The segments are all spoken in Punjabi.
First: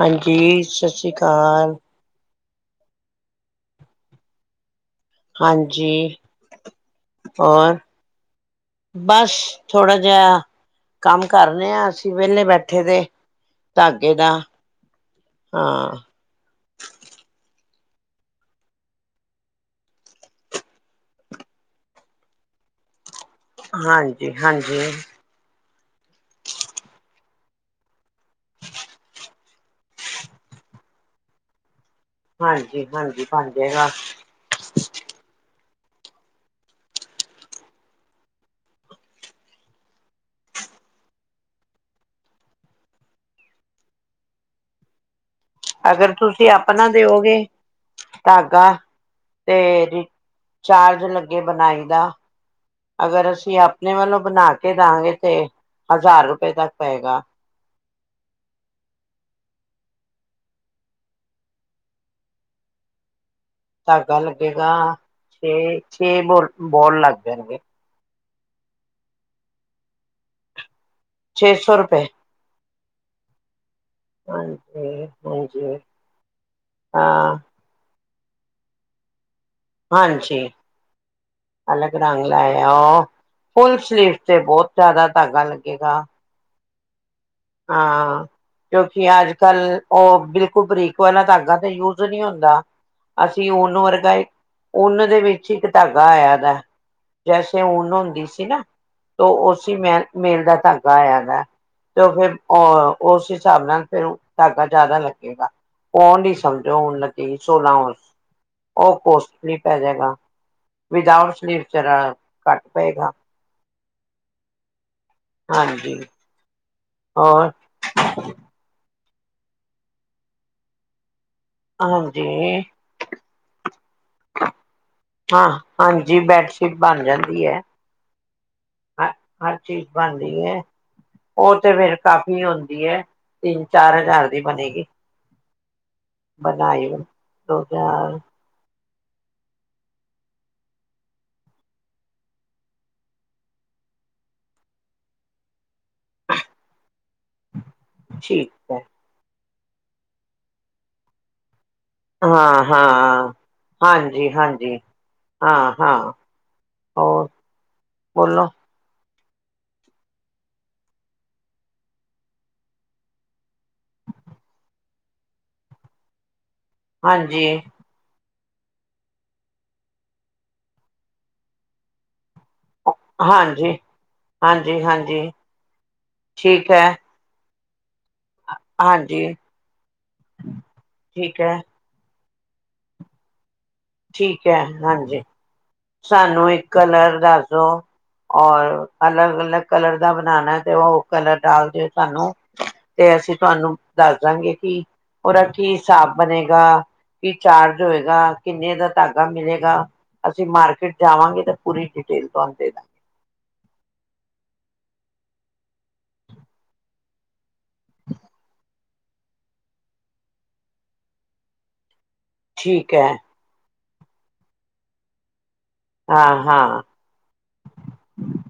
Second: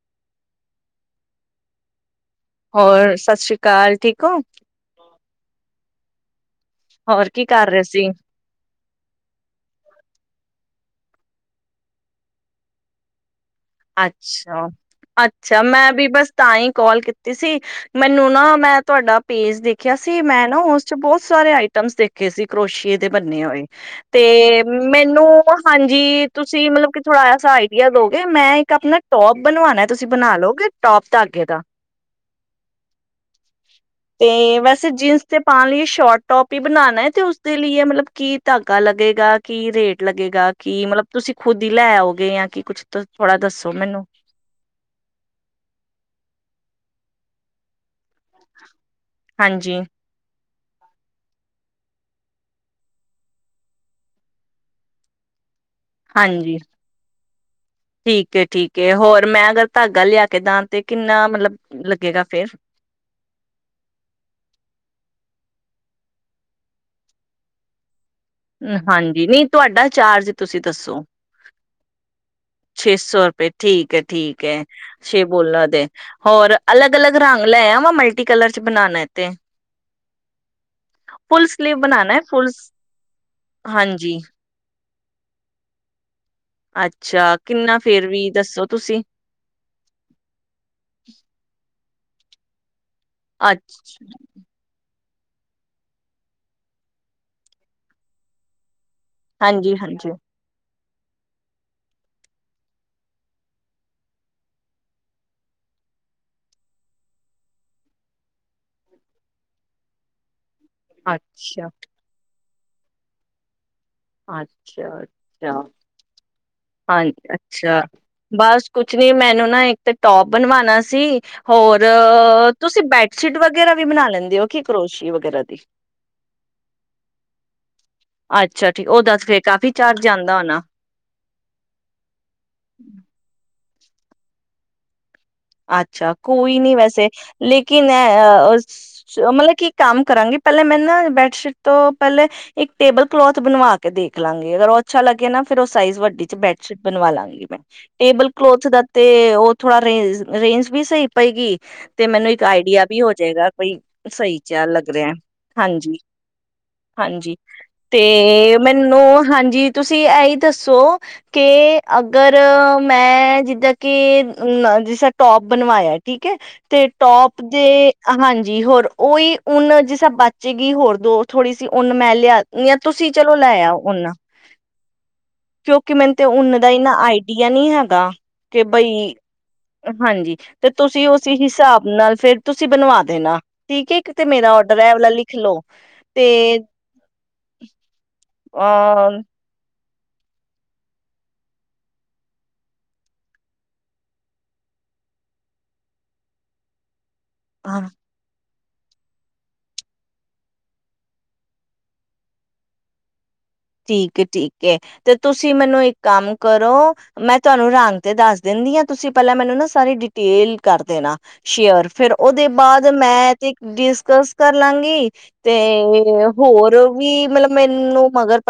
ਹਾਂਜੀ। ਸਤਿ ਸ਼੍ਰੀ ਅਕਾਲ। ਹੋਰ ਸਤਿ ਸ੍ਰੀ ਅਕਾਲ ਠੀਕ ਹੋ। ਹਾਂਜੀ। ਹੋਰ ਕੀ ਕਰ ਰਹੇ ਸੀ। ਬਸ ਥੋੜ੍ਹਾ ਜਿਹਾ ਕੰਮ ਕਰ ਰਹੇ ਹਾਂ, ਅਸੀਂ ਵਿਹਲੇ ਬੈਠੇ ਦੇ ਧਾਗੇ ਦਾ ਅੱਛਾ-ਅੱਛਾ ਮੈਂ ਹਾਂ ਵੀ ਬਸ ਤਾਂ ਹੀ ਕੋਲ ਕੀਤੀ ਸੀ ਮੈਨੂੰ ਨਾ ਮੈਂ ਤੁਹਾਡਾ ਪੇਜ ਦੇਖਿਆ ਸੀ ਮੈਂ ਨਾ ਉਸ ਚ ਬਹੁਤ ਸਾਰੇ ਆਈਟਮਸ ਦੇਖੇ ਸੀ ਕਰੋਸ਼ੀਏ ਤੇ ਬੰਨੇ ਹੋਏ ਹਾਂਜੀ ਤੇ ਹਾਂਜੀ ਮੈਨੂੰ ਹਾਂਜੀ ਤੁਸੀਂ ਮਤਲਬ ਕਿ ਥੋੜਾ ਐਸਾ ਆਈਡੀਆ ਦੋਗੇ ਮੈਂ ਆਪਣਾ ਟੋਪ ਬਣਵਾਣਾ ਤੁਸੀਂ ਬਣਾ ਲਓਗੇ ਟੋਪ ਤਾਗੇ ਦਾ ਹਾਂਜੀ ਹਾਂਜੀ ਬਣ ਜਾਏਗਾ ਤੇ ਵੈਸੇ ਜੀਨਸ ਤੇ ਪਾਉਣ ਲਈ। ਸ਼ੋਰਟ ਟੋਪ ਹੀ ਬਣਾਉਣਾ, ਤੇ ਉਸਦੇ ਲਈ ਮਤਲਬ ਕੀ ਧਾਗਾ ਲੱਗੇਗਾ, ਕੀ ਰੇਟ ਲੱਗੇਗਾ, ਕੀ ਮਤਲਬ ਤੁਸੀਂ ਖੁੱਦ ਹੀ ਲੈ ਆਓਗੇ ਜਾਂ ਕੀ ਕੁੱਛ ਥੋੜਾ ਦੱਸੋ ਮੈਨੂੰ। ਅਗਰ ਤੁਸੀਂ ਆਪਣਾ ਦਿਓਗੇ, ਧਾਗਾ? ਹਾਂਜੀ ਤੇਰੀ ਚਾਰਜ ਲੱਗੇ ਬਣਾਈ ਦਾ, ਅਗਰ ਅਸੀਂ ਆਪਣੇ ਵੱਲੋਂ ਬਣਾ ਕੇ ਦਵਗੇ ਤੇ ਹਜ਼ਾਰ ਰੁਪਏ ਹਾਂਜੀ, ਤੱਕ ਪਏਗਾ ਠੀਕ ਹੈ, ਠੀਕ ਹੈ, ਹੋਰ ਮੈਂ ਅਗਰ ਧਾਗਾ ਲਿਆ ਕੇ ਦਾਂ ਤੇ ਕਿੰਨਾ ਮਤਲਬ ਲੱਗੇਗਾ ਫੇਰ? ਧਾਗਾ ਲੱਗੇਗਾ ਛੇ-ਛੇ ਬੋ-ਬੋਲ ਲੱਗ ਜਾਣਗੇ। ਹਾਂਜੀ, ਨਹੀਂ ਤੁਹਾਡਾ ਚਾਰਜ ਤੁਸੀਂ ਦੱਸੋ। ਛੇ ਸੌ ਰੁਪਏ। ਛੇ ਸੌ ਰੁਪਏ। ਠੀਕ ਹੈ, ਠੀਕ ਹੈ ਹਾਂਜੀ ਛੇ ਬੋਲਾਂ ਹਾਂਜੀ ਦੇ ਔਰ ਅਲੱਗ-ਅਲੱਗ ਹਾਂ ਰੰਗ ਲੈ ਆਵਾ ਮਲਟੀ ਮਲਟੀ ਕਲਰ ਚ ਬਣਾਉਣਾ ਤੇ। ਹਾਂਜੀ। ਫੁੱਲ ਸਲੀਵ ਅਲੱਗ ਬਣਾਉਣਾ ਹੈ ਰੰਗ ਫੁੱਲ ਲੈਆਓ, ਫੁੱਲ ਹਾਂਜੀ ਸਲੀਵ ਤੇ ਬਹੁਤ ਜ਼ਿਆਦਾ ਧਾਗਾ ਲੱਗੇਗਾ। ਅੱਛ। ਹਾਂ, ਕਿਉਂਕਿ ਅੱਜ-ਕੱਲ ਉਹ ਬਿਲਕੁਲ ਬਰੀਕ ਵਾਲਾ ਧਾਗਾ ਤੇ ਯੂ ਨੀ ਹੁੰਦਾ। ਅਸੀਂ ਉਨ, ਅੱਛ ਵਰਗਾ ਈ ਊਨ ਔਹਂਦੇ ਵਿੱਚ ਇੱਕ ਧਾਗਾ ਆਇਆ ਦਾ ਜੈਸੇ ਊਨ ਹੁੰਦੀ ਸੀ ਨਾ ਤੇ ਹਾਂਜੀ ਉਸੀ ਮੇ ਹਾਂਜੀ ਮੇਲ ਦਾ ਧੰਗਾ ਗਾਯਾ ਨਾ ਤੇ ਉਹ ਫਿਰ ਅ ਉਸ ਹਿਸਾਬ ਨਾਲ ਫਿਰ ਧਾਗਾ ਜ਼ਿਆਦਾ ਲੱਗੇਗਾ, ਉਹਣੀ ਸਮਝੋ ਊਨ ਲਗੇਗੀ ਸੌਲਹ ਔਸ, ਉਹ ਕੋਸਟਲੀ ਪੈ ਜਾਏਗਾ। ਵਿਦਊਟ ਸਲੀਵ ਅੱਛਾ ਚਰ ਘੱਟ ਪਏਗਾ। ਅੱਛਾ। ਅੱਛਾ ਹਾਂਜੀ। ਹਾਂਜੀ, ਹੋਰ ਅੱਛਾ, ਬਸ ਕੁਛ ਜੀ ਮੈਨੂੰ ਨਾ ਇਕ ਤੇ ਟੋਪ ਬਣਵਾਣਾ ਸੀ। ਹੋਰ, ਹਾਂਜੀ ਤੁਸੀਂ ਬੈਡਸ਼ੀਟ ਵਗੈਰਾ ਵੀ ਬਣਾ ਲੈਂਦੇ ਹੋ, ਕਿ ਕਰੋਸ਼ੀ ਵਗੈਰਾ ਹਾਂ ਦੀ ਹਾਂਜੀ ਬੈਡਸ਼ੀਟ ਬਣ ਜਾਂਦੀ ਹੈ ਅੱਛਾ। ਹ ਉਹਦਾ ਤੇ ਫੇਰ ਹਾਂਜੀ, ਕਾਫ਼ੀ ਚੀਜ਼ ਚਾਰਜ ਆਂਦਾ ਬਣਦੀ ਹੋਣਾ ਹੈ, ਉਹ ਤੇ ਫਿਰ ਕਾਫ਼ੀ ਹੁਂਦੀ ਹੈ। ਤਿੰਨ-ਚਾਰ ਹਜ਼ਾਰ ਦੀ ਬਣੇਗੀ। ਅੱਛਾ, ਕੋਈ ਨਹੀਂ ਬਣਾਈ ਵੈਸੇ ਦੋ ਲੇਕਿਨ ਹਜ਼ਾਰ ਅ ਮਤਲਬ ਕਿ, ਕੰਮ ਕਰਾਂਗੇ ਪਹਿਲਾਂ ਮੈਂ ਨਾ ਬੈਡ ਸ਼ੀਟ ਤੋਂ ਪਹਿਲੇ ਇਕ ਟੇਬਲ ਕਲੋਥ ਬਣਵਾ ਕੇ ਦੇਖ ਲਾਂਗੀ ਅਗਰ ਉਹ ਅੱਛਾ ਲੱਗੇ ਨਾ ਫਿਰ ਸਾਈਜ਼ ਵੱਡੀ ਚ ਬੈਡਸ਼ੀਟ ਬਣਵਾ ਲਾਂਗੀ ਮੈਂ, ਟੇਬਲ ਠੀਕ ਕਲੋਥ ਹੈ ਦਾ ਤੇ ਉਹ ਥੋੜਾ ਰੇਂਜ ਰੇਂਜ ਵੀ ਸਹੀ ਪਏਗੀ। ਤੇ ਮੈਨੂੰ ਇੱਕ ਹਾਂ ਆਈਡੀਆ ਵੀ ਹੋ ਹਾਂ ਜਾਏਗਾ, ਥਈ ਹਾਂਜੀ ਸਹੀ ਜਾ ਹਾਂਜੀ ਲੱਗ ਰਿਹਾ, ਹਾਂ ਹਾਂ ਹੋਰ ਹਾਂਜੀ-ਹਾਂਜੀ ਬੋਲੋ ਤੇ ਮੈਨੂੰ ਹਾਂਜੀ ਤੁਸੀਂ ਇਹੀ ਦੱਸੋ ਕਿ ਅਗਰ ਮੈਂ ਜਿੱਦਾਂ ਕਿ ਅ ਜਿਸ ਟੋਪ ਬਣਵਾਇਆ ਠੀਕ ਹੈ। ਤੇ ਟੋਪ ਹਾਂਜੀ ਦੇ ਹਾਂਜੀ। ਜੀ, ਹੋਰ ਉਹੀ ਉਨ ਜਿਸ ਬਚੇਗੀ ਹੋਰ ਦੋ ਥੋੜੀ ਸੀ। ਉਨ ਮੈਂ ਲਿਆ ਜਾਂ, ਤੁਸੀਂ ਚਲੋ ਲੈ ਹਾਂਜੀ ਆ ਓਨਾ ਹਾਂਜੀ ਹਾਂਜੀ ਕਿਉਂਕਿ ਮੈਨੂੰ ਤੇ ਨਾ ਦਾ ਠੀਕ ਹੀ ਹੈ ਨਾ ਆਈਡੀਆ ਨਹੀਂ ਹੈਗਾ ਕਿ ਬਈ ਹਾਂਜੀ ਹਾਂਜੀ, ਤੇ ਤੁਸੀਂ ਉਸ ਠੀਕ ਹੈ ਹਿਸਾਬ ਨਾਲ ਨਾਲ ਫੇਰ ਤੁਸੀਂ ਬਣਵਾ ਦੇਣਾ। ਠੀਕ ਏ ਇੱਕ ਤੇ ਮੇਰਾ ਹੈ ਔਡਰ ਹੈਲਾ ਹਾਂਜੀ ਲਿਖ ਲੋਓ ਸਾਨੂੰ ਇੱਕ ਕਲਰ ਦੱਸੋ ਔਰ ਅਲੱਗ ਅਲੱਗ ਕਲਰ ਦਾ ਬਣਾਉਣਾ ਤੇ ਉਹ ਕਲਰ ਡਾਲ ਦਿਓ, ਸਾਨੂੰ ਤੇ ਅਸੀਂ ਤੁਹਾਨੂੰ ਦੱਸ ਦਾਂਗੇ ਕਿ ਉਹਦਾ ਕੀ ਹਿਸਾਬ ਬਣੇਗਾ ਕੀ ਅ ਚਾਰਜ ਹੋਏਗਾ। ਕਿੰਨੇ ਦਾ ਧਾਗਾ ਮਿਲੇਗਾ। ਅਸੀਂ ਮਾਰਕੀਟ ਜਾਵਾਂਗੇ ਤਾਂ ਪੂਰੀ ਡਿਟੇਲ ਤੁਹਾਨੂੰ ਦੇ ਦਾਂਗੇ ਠੀਕ, ਠੀਕ ਤੇ ਤੁਸੀਂ ਮੈਨੂੰ ਇੱਕ ਕੰਮ ਕਰੋ, ਮੈਂ ਤੁਹਾਨੂੰ ਰੰਗ ਤੇ ਦੱਸ ਦਿੰਦੀਆਂ ਤੁਸੀਂ ਪਹਿਲਾਂ ਮੈਨੂੰ ਨਾ ਸਾਰੀ ਡਿਟੇਲ ਕਰ ਦੇਣਾ ਸ਼ੇਅਰ ਫਿਰ ਉਹਦੇ ਬਾਅਦ ਠੀਕ ਹੈ ਮੈਂ ਤੇ ਇੱਕ ਡਿਸ ਦਸ ਕਰ ਲਾਂਗੀ ਤੇ ਹਾਂ ਹੋਰ ਹਾਂ ਵੀ ਮਤਲਬ ਮੈਨੂੰ ਮਗਰ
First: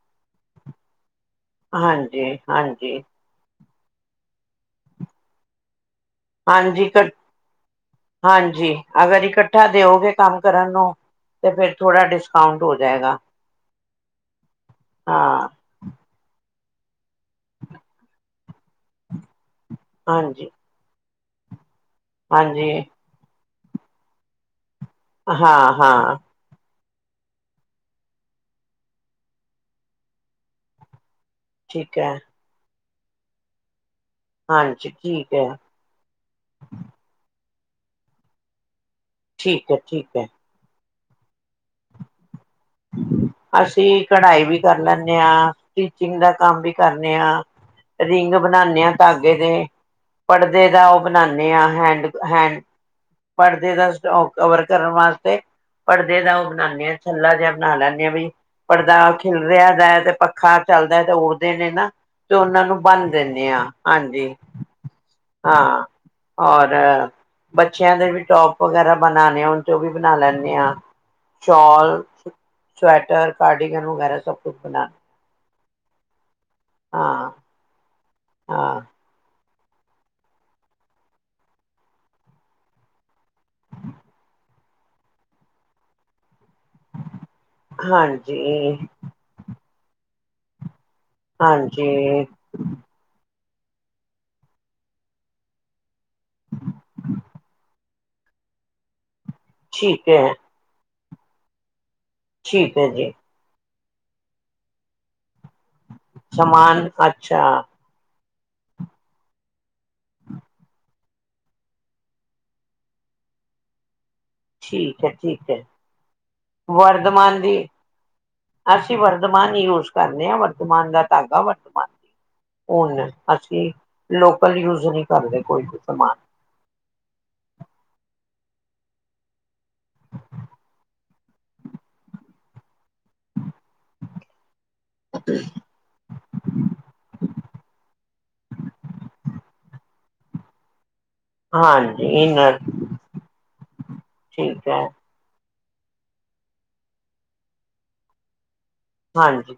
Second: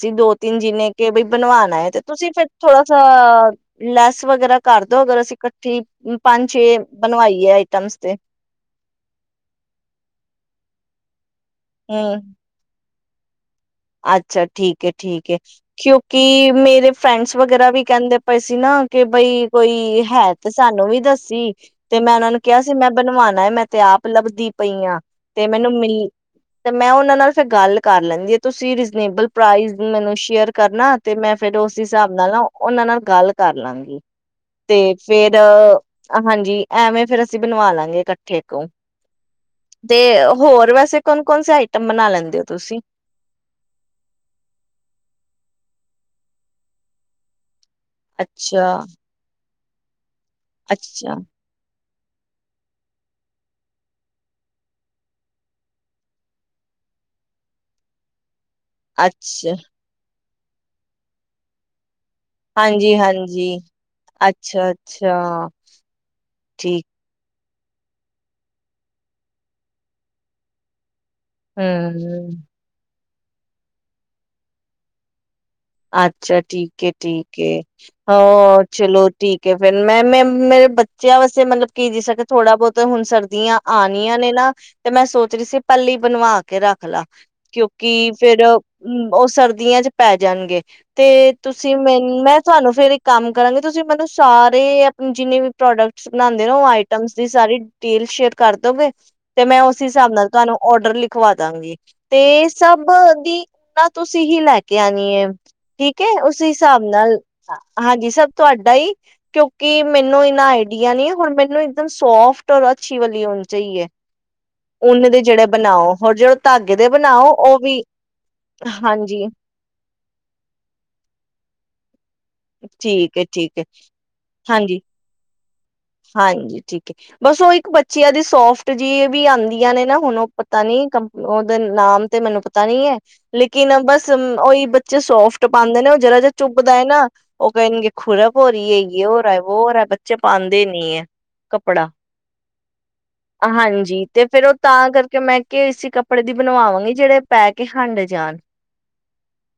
ਸੀ ਦੋ, ਤਿੰਨ ਜਿਨੇ ਕਿ ਬ ਬਣਵਾਣਾ ਹੈ। ਤੇ ਤੁਸੀਂ ਹਾਂਜੀ ਫਿਰ ਥੋੜਾ ਹਾਂਜੀ ਸ ਲੈਸ ਵਗੈਰਾ ਕਰਦੋ ਅਗਰ ਅਸੀਂ ਇਕੱਠੀ ਪੰਜ ਛੇ ਹਾਂਜੀ ਬਣਵਾਈਏ ਆਈਟਮਸ ਤੇ ਹਾਂਜੀ ਅਗਰ ਇਕੱਠਾ ਦਿਓਗੇ, ਕੰਮ ਕਰਨ ਨੂੰ ਤੇ ਫਿਰ ਥੋੜਾ ਹਮ ਡਿਸਕਾਊਂਟ ਹੋ ਜਾਏਗਾ। ਅੱਛਾ ਠੀਕ ਹੈ, ਠੀਕ ਹੈ ਹਾਂ ਕਿਉਂਕਿ ਮੇ ਮਰੇ ਫਰੈਂਡਸ ਵਗੈਰਾ ਵੀ ਕਹਿੰਦੇ ਪਏ ਸੀ। ਨਾ ਕਿ ਬਈ ਕੋਈ ਹੈ, ਹਾਂਜੀ ਤੇ ਸਾਨੂੰ ਵੀ ਦੱਸ ਜੀ ਤੇ, ਮੈਂ ਉਹਨਾਂ ਨੂੰ ਕਿਹਾ ਹਾਂਜੀ ਸੀ। ਮੈਂ ਬਣਵਾਉਣਾ ਮੈਂ ਤੇ ਆਪ ਲੱਬ ਦੀ ਪਈਆਂ ਤੇ ਹਾਂ ਮੈਨੂੰ ਮਿਲ ਹਾਂ ਤੇ, ਮੈਂ ਉਹਨਾਂ ਨਾਲ ਫਿਰ ਗੱਲ ਕਰ ਲੈਂਦੀ ਤੁਸੀਂ ਰੀਜਨੇਬਲ ਪ੍ਰਾਈਜ਼ ਮੈਨੂੰ ਸ਼ੇਅਰ ਕਰਨਾ ਤੇ ਮੈਂ ਫੇਰ ਉਸ ਠੀਕ ਹਿਸਾਬ ਹੈ ਨਾਲ ਨਾ ਉਹਨਾਂ ਨਾਲ ਗੱਲ ਕਰ ਲਾਂਗੀ। ਹਾਂਜੀ ਤੇ ਠੀਕ ਫੇਰ ਹੈ ਹਾਂਜੀ ਐਵੇਂ ਫੇਰ ਅਸੀਂ ਬਨਵਾ ਲਾਂਗੇ ਇਕੱਠੇ ਕੁ ਠੀਕ ਹੈ ਤੇ ਠੀਕ ਹੈ ਹੋਰ ਵੈਸੇ ਕੌਣ-ਕੌਣ, ਸੀ ਆਈਟਮ ਬਣਾ ਲੈਂਦੇ ਹੋ ਤੁਸੀਂ? ਅਸੀਂ ਕਢਾਈ ਵੀ ਕਰ ਲੈਂਨੇ ਆਂ, ਸਟੀਚਿੰਗ ਦਾ ਕੰਮ ਵੀ ਕਰਨੇ ਆਂ। ਰਿੰਗ ਅੱਛਾ ਬਨਾਨੇ ਆ ਧਾਗੇ ਦੇ। ਪੜ੍ਹਦੇ ਦਾ ਉਹ ਅੱਛਾ ਬਨਾਨੇ ਆ ਹੈਂਡ ਹੈਂਡ ਪਰਦੇ ਦਾ [unintelligible] ਕਵਰ ਕਰਨ ਵਾਸਤੇ ਪਰਦੇ ਦਾ ਉਹ ਬਨਾਨੇ ਆਂ ਛੱਲਾ ਜਿਹਾ ਬਨਾ ਲੈਂਨੇ ਆਂ ਬਈ ਪਰਦਾ ਅੱਛਾ ਖਿਲਰੀਆਂ ਦਾ ਏ ਤੇ ਪੱਖ ਖਾ ਚੱਲਦਾ ਤੇ ਓੜ੍ਹਦੇ ਨੇ ਨਾ। ਤੇ ਉਹਨਾਂ ਨੂੰ ਬੰਨ ਦਿੰਨੇ ਹਾਂਜੀ-ਹਾਂਜੀ, ਆਂ, ਹਾਂਜੀ ਅੱਛਾ-ਅੱਛਾ, ਹਾਂ ਔਰ ਠੀਕ ਬੱਚ ਚਿਆਂ ਦੇ ਵੀ ਟੋਪ ਵਗੈਰਾ ਬਨਾਨੇ ਹੋਣ ਤੇ ਉਹ ਵੀ ਬਣਾ ਲੈਨੇ ਆ। ਸ਼ੋਲ, ਹੂੰ। ਸਵੈਟ ਟਰ, ਕਰਡੀਗਨ ਵਗੈਰਾ ਸਭ ਕੁਛ ਬਨਾ ਅੱਛ ਛਾ, ਠੀਕ ਏ, ਠੀਕ ਏ। ਹਾਂ, ਚਲੋ ਠੀਕ। ਕੇ ਫੇਰ ਮੈਂ, ਮੈਂ ਮੇਰੇ ਬੱਚਿਆਂ ਵਾਸਤੇ ਮਤਲਬ ਕੀ, ਜਿਸ ਕਿ ਥੋੜਾ ਬਹੁਤ ਹੁਣ ਸਰਦੀਆਂ ਆਣੀਆਂ ਨੇ, ਨਾ ਤੇ ਮੈਂ ਸੋਚ ਰਹੀ ਸੀ ਪਹਿਲੇ ਹੀ ਬਵਾ ਕੇ ਰੱਖ ਲਾ, ਕਿਉਂਕਿ ਫੇਰ ਹਾਂਜੀ। ਉਹ ਸਰਦੀਆਂ ਚ ਪੈ ਜਾਨਗੇ। [unintelligible] ਤੇ ਤੁਸੀਂ ਮੈਨੂੰ, ਹਾਂਜੀ, ਮੈਂ ਤੁਹਾਨੂੰ ਫੇਰ ਇੱਕ ਕੰਮ ਕਰਾਂਗੇ, ਤੁਸੀਂ ਮੈਨੂੰ ਸਾਰੇ ਆਪਣੇ ਜਿੰਨੇ ਵੀ ਪ੍ਰੋਡਕਟਸ ਬਣਾਦੇ ਹੋ, ਉਹ ਆਈਟਮ ਦੀ ਸਾਰੀ ਡਿਟੇਲ ਸ਼ੇਅਰ ਕਰ ਦੋਗੇ। ਤੇ ਮੈਂ ਉਸ ਠੀਕ ਹਿਸਾਬ ਹੈ, ਨਾਲ ਤੁਹਾਨੂੰ ਔਡਰ ਲਿਖ ਖਵਾ ਦਾਂਗੀ। ਤੇ ਠੀਕ ਸਭ ਹੈ ਜੀ। ਦੀ ਨਾ ਤੁਸੀਂ ਹੀ ਲੈ ਕੇ ਆਨੀ ਐ। ਠੀਕ ਹੈ, ਉਸ ਹਿਸਾਬ ਸਮਾਨ ਨਾਲ ਅੱਛਾ, ਹਾਂਜੀ ਸਭ ਤੁਹਾਡਾ ਹੀ ਕਿਉਂਕਿ ਮੈਨੂੰ ਇੰਨਾ ਆਈਡੀਆ ਨੀ ਹੁਣ, ਮੈਨੂੰ ਇੱਕਦਮ ਸੋਫਟ ਔਰ ਅੱਛੀ ਵਾਲੀ ਉਣ ਚਾਹੀਏ। ਠੀਕ ਉਣ ਹੈ, ਦੇ ਜਿਹੜੇ ਠੀਕ ਹੈ। ਬਨਾਓ, ਹੋਰ ਜਦੋਂ ਧਾਗੇ ਦੇ ਬਨਾਓ, ਵਰਧਮਾਨ ਦੀ ਉਹ ਵੀ ਹਾਂਜੀ। ਵਰਤਮਾਨ ਦਾ ਧਾਗਾ ਵਰਤਮਾਨ ਦੀ। ਉੱਨ ਠੀਕ ਹੈ ਠੀਕ ਹੈ ਅਸੀਂ ਲੋਕਲ ਹਾਂਜੀ ਯੂਜ ਨਹੀਂ ਕਰਦੇ। ਕੋਈ ਵੀ ਸਮਾਨ। ਹਾਂਜੀ ਠੀਕ ਹੈ, ਬਸ ਉਹ ਇੱਕ ਬੱਚਿਆਂ ਦੀ ਸੋਫਟ ਜੀ ਇਹ ਵੀ ਆਦੀਆਂ ਨੇ ਨਾ ਹੁਣ ਉਹ ਪਤਾ ਨਹੀਂ ਨਾਮ ਉਹਦਾ ਨਾਮ ਤੇ ਮੈਨੂੰ ਪਤਾ ਨਹੀਂ ਐ। ਲੇਕਿਨ ਬਸ ਉਹੀ ਬੱਚੇ ਸੋਫਟ ਪਾਂਦੇ ਨੇ ਉਹ ਜਰਾ ਜਾ ਝੁਬਦਾ ਏ ਨਾ, ਉਹ ਕਹਿਣਗੇ ਖੁਰਾ ਭੋਰੀ ਏ ਹੋਰ ਆ ਵੋਰ ਆ। [unintelligible] ਦੇਨੀ ਆ। ਕੱਪੜਾ, ਹਾਂਜੀ, ਇਨਰ ਹਾਂਜੀ ਤੇ ਫਿਰ ਉਹ ਠੀਕ ਹੈ। ਤਾਂ ਕਰਕੇ ਮੈਂ ਕਿ ਅਸੀਂ ਕੱਪੜੇ ਦੀ ਬਣਵਾਵਾਂਗੇ ਜਿਹੜੇ ਪੈ ਕੇ ਹੰਡ ਜਾਣ। ਹਾਂਜੀ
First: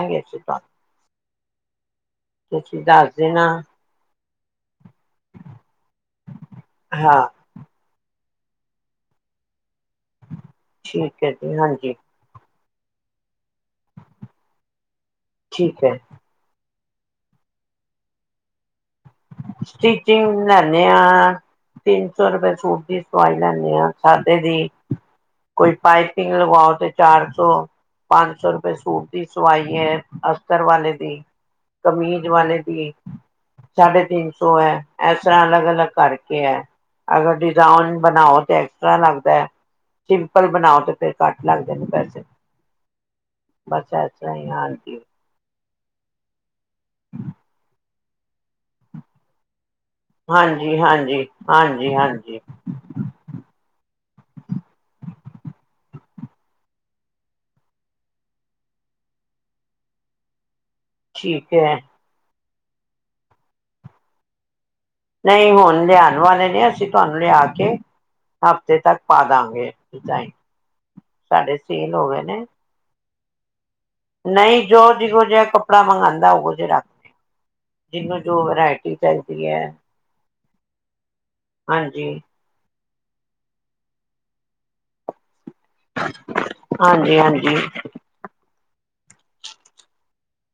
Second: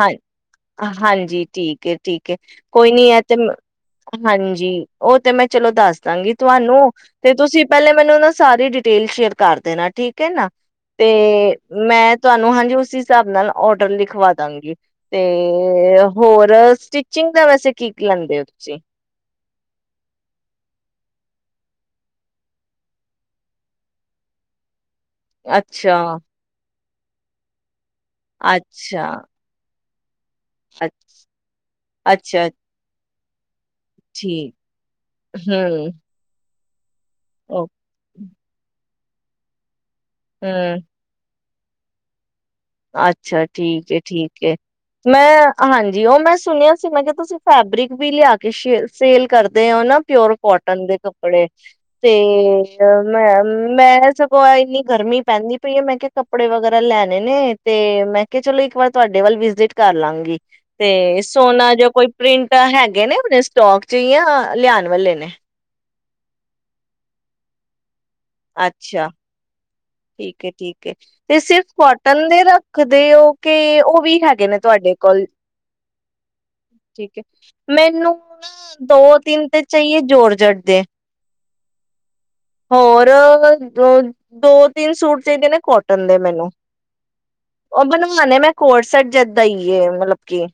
ਹਾਂ ਅਸੀਂ ਤੁਹਾਨੂੰ। ਹਾਂਜੀ ਠੀਕ ਫਿਰ ਠੀਕ ਐ ਤੁਸੀਂ ਕੋਈ ਨੀ ਦੱਸ ਐ ਤੇ ਦੇਣਾ, ਮੈਂ ਹਾਂਜੀ ਉਹ ਤੇ ਮੈਂ ਚਲੋ ਦੱਸਦਾਂਗੀ ਤੁਹਾਨੂੰ ਹਾਂ ਤੇ ਤੁਸੀਂ ਪਹਿਲਾਂ ਮੈਨੂੰ ਨਾ ਸਾਰੀ ਡਿਟੇਲ ਸ਼ੇਅਰ ਕਰ ਦੇਣਾ। ਠੀਕ ਏ ਨਾ ਤੇ ਠੀਕ ਹੈ ਜੀ, ਹਾਂਜੀ। ਮੈਂ ਤੁਹਾਨੂੰ ਹਾਂਜੀ ਉਸੀ ਹਿਸਾਬ ਨਾਲ ਆਰਡਰ ਲਿਖਵਦਾਂਗੀ ਤੇ ਠੀਕ ਹੈ, ਹੋਰ ਸਟੀਚਿੰਗ ਦਾ ਵੈਸੇ ਕੀ-ਕੀ ਲੈਂਦੇ ਓ ਤੁਸੀਂ। ਸਟਿਚਿੰਗ ਲੈਨੇ ਆ, ਤਿੰਨ ਸੌ ਰੁਪਏ ਸੂਟ ਦੀ ਸਮਾਈ ਲੈਨੇ ਆ ਸਾਦੇ ਦੀ। ਕੋਈ ਅੱਛਾ ਪਾਈਪਿੰਗ ਲਵਾਓ ਤੇ ਚਾਰ ਸੌ। ਪੰਜ ਸੌ ਰੁਪਏ ਅੱਛਾ ਸੂਟ ਦੀ ਸਵਾਈ ਐ। ਅਫਸਰ ਵਾਲੇ ਦੀ, ਅੱਛਾ ਕਮੀਜ਼ ਅੱਛਾ ਵਾਲੇ ਦੀ ਸਾਢੇ ਤਿੰਨ ਠੀਕ ਸੌ ਐ, ਐਸਾ-ਅਲਗ ਅਲਗ ਹੂੰ ਕਰਕੇ ਐ। ਆ ਗੱਡੀ ਓ ਤਾਂ ਬਣਾਓ ਤੇ ਐ ਲੱਗਦਾ ਸਿੰਪਲ ਹੂੰ ਬਣਾਓ ਤੇ ਫਿਰ ਘੱਟ ਲਗਦੇ ਨੇ ਪੈਸੇ। ਅੱਛਾ ਠੀਕ ਬਸ ਏ ਇਸ ਤਰ੍ਹਾਂ ਠੀਕ ਹੀ ਏ ਹਾਂਜੀ ਮੈਂ ਹਾਂਜੀ ਉਹ ਮੈਂ ਸੁਣਿਆ ਸੀ ਮੈਂ ਕਿਹਾ ਤੁਸੀਂ ਫੈਬਰਿਕ ਵੀ ਲਿਆ ਕੇ ਸੇਲ ਕਰ ਤੇ ਉਹਨਾਂ ਪਿਓਰ ਹਾਂਜੀ ਕੌਟਨ ਦੇ ਹਾਂਜੀ ਕੱਪੜੇ, ਹਾਂਜੀ ਹਾਂਜੀ ਤੇ ਮੈਂ ਮੈਂ ਸਗੋ ਇਨੀ ਗਰਮੀ ਪੈਂਦੀ ਪਈ ਏ ਮੈਂ ਕਿਹਾ ਕੱਪੜੇ ਵਗੈਰਾ ਲੈਣੇ ਨੇ। ਤੇ ਮੈਂ ਕਿਹਾ, ਚਲੋ ਇੱਕ ਵਾਰ ਤੁਹਾਡੇ ਵਲ ਵਿਜਿਟ ਕਰ ਲਾਂਗੀ। ਤੇ ਠੀਕ ਸੋਹਣਾ ਹੈ ਜਿਹਾ ਕੋਈ ਪ੍ਰਿੰਟ ਹੈਗੇ ਨੇ ਸਟੋਕ ਚ, ਹੀ ਯਾ ਲਿਆ ਨਹੀਂ, ਹੁਣ ਲਿਆ ਲਿਆਣੇ ਨੇ, ਅਸੀਂ ਤੁਹਾਨੂੰ ਲਿਆ ਕੇ। ਹਫ਼ਤੇ ਤੱਕ ਅੱਛਾ, ਪਾ ਦਾਂਗੇ ਡਿਜ਼ਾਇਨ ਠੀਕ ਹੈ ਠੀਕ, ਤੇ ਸਾਡੇ ਸਿਰਫ ਸੇਲ ਹੋ ਗਏ ਕੋਟਨ ਦੇ ਨੇ ਰੱਖਦੇ ਹੋ? ਕੇ। ਉਹ ਵੀ ਹੈਗੇ ਨੇ, ਨਹੀਂ ਜੋ ਤੁਹਾਡੇ ਕੋਲ, ਜਿਹੋ ਜਿਹਾ ਕੱਪੜਾ ਮੰਗਵਾਉਂਦਾ ਉਹੋ ਜਿਹਾ ਰੱਖ ਠੀਕ ਹੈ ਮੈਨੂੰ ਜਿਹਨੂੰ ਜੋ ਨਾ ਵਰਾਇਟੀ ਦੋ ਚਾਹੀਦੀ ਤਿੰਨ ਹੈ ਤੇ ਚਾਹੀਏ ਜੋਰਜਟ ਦੇ। ਹਾਂਜੀ। ਹੋਰ ਦੋ ਤਿੰਨ ਸੂਟ ਚਾਹੀਦੇ ਨੇ। ਕੋਟਨ ਦੇ ਮੈਨੂੰ, ਹਾਂਜੀ ਹਾਂਜੀ ਉਹ ਬਣਵਾਣੇ ਮੈਂ ਕੋਡਸੈਟ ਜਿਦਾਂ ਹੀ ਏ, ਮਤਲਬ। ਕੀ?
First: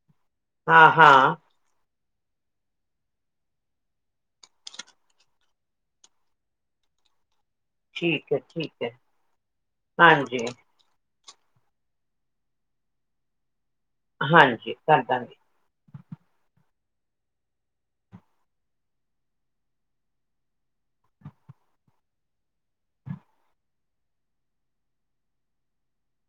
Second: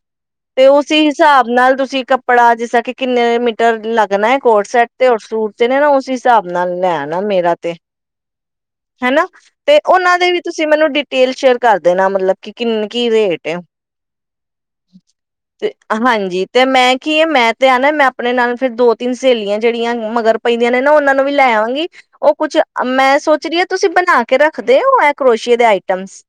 ਤੇ ਉਸ ਹਾਂ ਹਾਂ ਹਿਸਾਬ ਨਾਲ ਤੁਸੀਂ ਕੱ ਕੱਪੜਾ ਜਿਸ ਤਰਾਂ ਕਿ, ਕਿੰਨੇ ਮੀਟਰ ਲੱਗਣਾ ਹੈ ਕੋਟਸੈਟ ਤੇ? ਔਰ ਸੂਟ ਤੇ ਨਾ, ਉਸ ਹਿਸਾਬ। ਨਾਲ ਲੈ ਆਨਾ, ਮੇਰਾ ਤੇ ਠੀਕ ਹੈ ਠੀਕ ਹੈ ਨਾ, ਤੇ ਉਹਨਾਂ ਦੇ ਵੀ ਹਾਂਜੀ ਤੁਸੀਂ ਮੈਨੂੰ ਡੀ ਟੇਲ ਸ਼ੇਅਰ ਕਰ ਦੇਣਾ, ਮਤਲਬ ਕਿੰਨੇ-ਕੀ ਰੇਟ ਏ? ਹਾਂਜੀ ਕਰ ਦਾਂਗੇ ਤੇ ਹਾਂਜੀ, ਤੇ ਮੈਂ ਕੀ ਏ ਮੈਂ ਤੇ ਆਨਾ, ਮੈਂ ਆਪਣੇ ਨਾਲ ਫਿਰ ਦੋ-ਤਿੰਨ ਸਹੇਲੀਆਂ, ਜਿਹੜੀਆਂ ਮਗਰ ਪੈਂਦੀਆਂ ਨੇ ਨਾ, ਉਹਨਾਂ ਨੂੰ ਵੀ ਲੈ ਆਵਾਂਗੀ। ਉਹ ਕੁਝ ਮੈਂ ਸੋਚ ਰਹੀ ਹਾਂ - ਤੁਸੀਂ ਬਣਾ ਕੇ ਰੱਖਦੇ ਹੋ, ਹੈ ਕਰੋਸ਼ੀਏ ਦੇ ਆਈਟਮਸ?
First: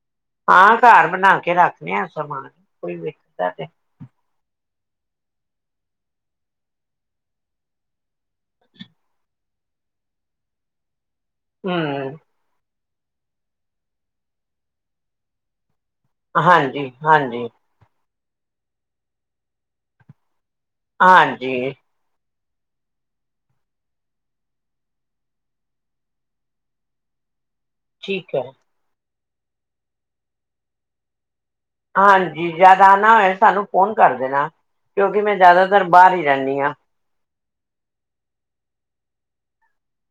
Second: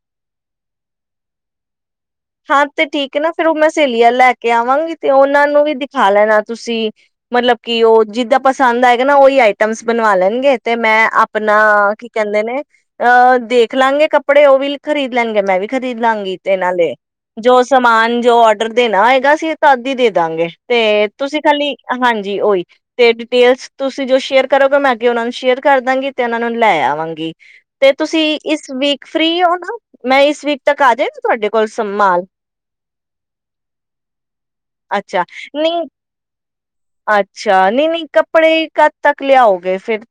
ਹਾਂ ਘਰ ਬਣਾ ਕੇ ਰੱਖਦੇ ਆ, ਸਮਾਨ ਕੋਈ। ਕੋਈ ਨਾ, ਫਿਰ ਵੇਖਦਾ ਉਹ ਤੇ ਮੈਂ ਸਹੇਲੀਆਂ ਲੈ ਕੇ ਆਵਾਂਗੀ। ਤੇ ਉਹਨਾਂ ਨੂੰ ਵੀ ਦਿਖਾ ਲੈਣਾ ਤੁਸੀਂ। ਮਤਲਬ ਕੀ, ਉਹ ਜਿਦਾਂ ਪਸੰਦ ਆਏਗਾ ਨਾ, ਉਹੀ ਆਈਟਮਸ ਬਣਵਾ ਲੈਣਗੇ। ਤੇ ਮੈਂ ਆਪ ਆਪਣਾ ਕੀ ਹਮ ਕਹਿੰਦੇ ਨੇ? ਅਹ, ਦੇਖ ਲਵਾਂਗੇ ਕੱਪੜੇ। ਉਹ ਵੀ ਖਰੀਦ ਲੈਣਗੇ, ਮੈਂ ਵੀ। ਖ਼ਰੀਦ ਲਾਂਗੀ ਤੇ ਹਾਂਜੀ ਨਾਲੇ, ਹਾਂਜੀ ਜੋ ਹਾਂਜੀ, ਜੋ ਆਰਡਰ ਦੇਣਾ ਹੋਏਗਾ ਅਸੀਂ ਤਦ ਹੀ ਦੇ ਦਾਂਗੇ। ਤੇ ਤੁਸੀਂ, ਖਾਲੀ ਹਾਂਜੀ ਹਾਂਜੀ। ਜੀ, ਓਹੀ। ਤੇ ਡਿਟੇਲਸ ਤੁਸੀਂ ਜੋ ਸ਼ੇਅਰ ਕਰੋਗੇ, ਮੈਂ ਅੱਗੇ ਉਹਨਾਂ ਨੂੰ ਸ਼ੇਅਰ ਕਰ ਦਾਂਗੀ। ਤੇ ਉਹਨਾਂ ਨੂੰ ਲੈ ਆਵਾਂਗੀ। ਤੇ ਠੀਕ ਤੁਸੀਂ ਹੈ ਇਸ ਵੀਕ ਫ੍ਰੀ ਹੋ ਨਾ, ਮੈਂ ਇਸ ਵੀਕ ਤੱਕ ਆ ਜਾ? ਤੁਹਾਡੇ ਕੋਲ ਸਮਾਲ ਜਦ ਆਨਾ ਹੋਏ, ਸਾਨੂੰ ਫੋਨ ਕਰ ਦੇਣਾ। ਕਿਉਂਕਿ ਮੈਂ ਜ਼ਿਆਦਾਤਰ ਬਾਹਰ ਹੀ ਰਹਿੰਦੀ ਹਾਂ। ਰਹਿੰਦੀ ਹਾਂ। ਅੱਛਾ, ਨਹੀਂ ਨਹੀਂ। ਕੱਪੜੇ ਕਦ ਤੱਕ ਲਿਆਓਗੇ ਫਿਰ?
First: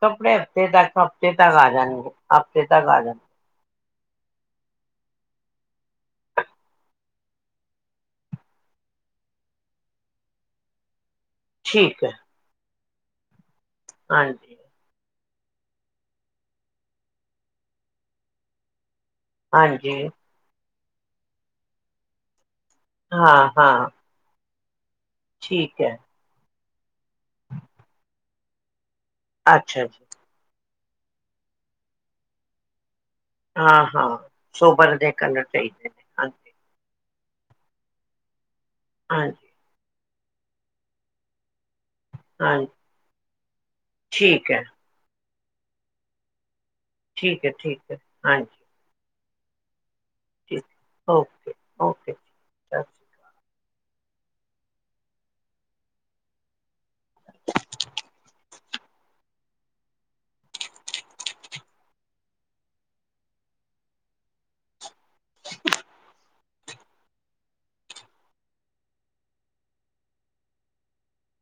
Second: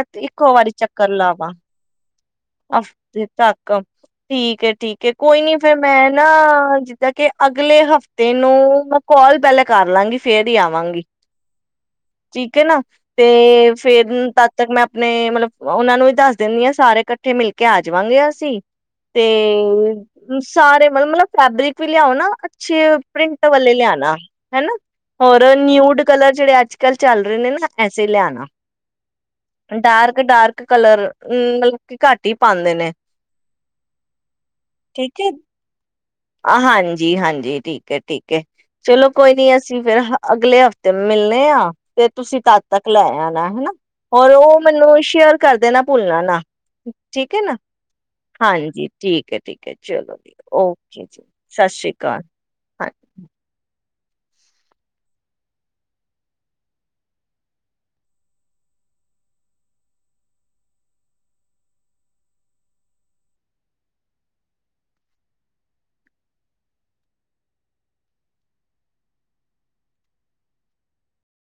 ਕੱਪੜੇ ਹਫ਼ਤੇ ਤੱਕ ਤੇ ਹਫਤੇ ਆ ਜਾਣਗੇ। ਹਫ਼ਤੇ ਤੱਕ ਆ ਜਾਣ ਹਫਤੇ ਤੱਕ। ਠੀਕ ਹੈ, ਠੀਕ ਹੈ। ਕੋਈ ਨੀ। ਫੇਰ ਮੈਂ ਨਾ, ਜਿੱਦਾਂ ਕਿ ਅਗਲੇ ਹਫ਼ਤੇ ਨੂੰ ਮੈਂ ਕਾਲ ਪਹਿਲਾਂ ਕਰ ਲਵਾਂਗੀ, ਫੇਰ ਹੀ ਆਵਾਂਗੀ। ਠੀਕ ਹੈ ਠੀਕ ਹੈ ਨਾ ਤੇਵ ਫੇਰ, ਤਦ ਹਾਂਜੀ ਤੱਕ ਮੈਂ ਆਪਣੇ ਮਤਲਬ, ਉਹਨਾਂ ਨੂੰ ਵੀ ਦੱਸ ਦਿੰਦੀ ਆ, ਸਾਰੇ ਇਕੱ ਉੱਠੇ ਮਿਲਕੇ ਆ ਜਾਵਾਂਗੇ ਅਸੀਂ ਤੇ ਹਾਂਜੀ ਸਾਰੇ ਮਲ ਫੈਬ੍ਰਿਕ ਵੀ ਲਿਆਓ ਨਾ ਛੇ ਪ੍ਰਿੰਟ ਹਾਂ ਵੱਲੇ ਹਾਂ ਲਿਆਣਾ। ਹਨਾ ਹੋਰ ਠੀਕ ਹੈ ਨਿਊਡ ਕਲਰ ਜਿਹੜੇ ਅੱਜ ਕੱਲ ਚੱਲ ਰਹੇ ਨੇ ਨਾ ਐਸੇ ਲਿਆਣਾ। ਅੱਛਾ ਜੀ ਡਾਰਕ- ਡਾਰਕ ਕਲਰ ਉਂਗ ਘੱਟ ਹੀ ਪਾਉਂਦੇ ਨੇ ਹਾਂ ਹਾਂ, ਸੋਬਰ ਦੇ ਕ ਚਾਹੀਦੇ ਨੇ। ਹਾਂਜੀ ਆ ਹਾਂਨ ਜੀ ਹਾਂਜੀ ਠੀਕ ਹੈ ਠੀਕ ਹੈ। ਚਲੋ ਕੋਈ ਹਾਂਜੀ ਨੀ ਅਸੀਂ ਫੇਰ ਅਗਲੇ ਹਫ਼ਤੇ ਮਿਲਣੇ ਆ। ਤੇ ਤੁਸੀਂ ਤਦ ਹਾਂਜੀ ਤੱਕ ਲੈ ਆਣਾ, ਹਨਾ ਹੋਰ ਠੀਕ ਉਹ ਹੈ ਮੈਨੂੰ ਸ਼ੇਅਰ ਕਰਦੇ ਨਾ ਭੁੱਲਣਾ ਨਾ ਠੀਕ ਹੈ ਨਾ ਹਾਂਜੀ, ਠੀਕ ਹੈ ਠੀਕ ਹੈ। ਚਲੋ ਜੀ, ਠੀਕ okay okay Sat Sri okay ਸਤਿ ਅਕਾਲ ਸ਼੍ਰੀ ਅਕਾਲ। ਹਾਂਜੀ [inaudible]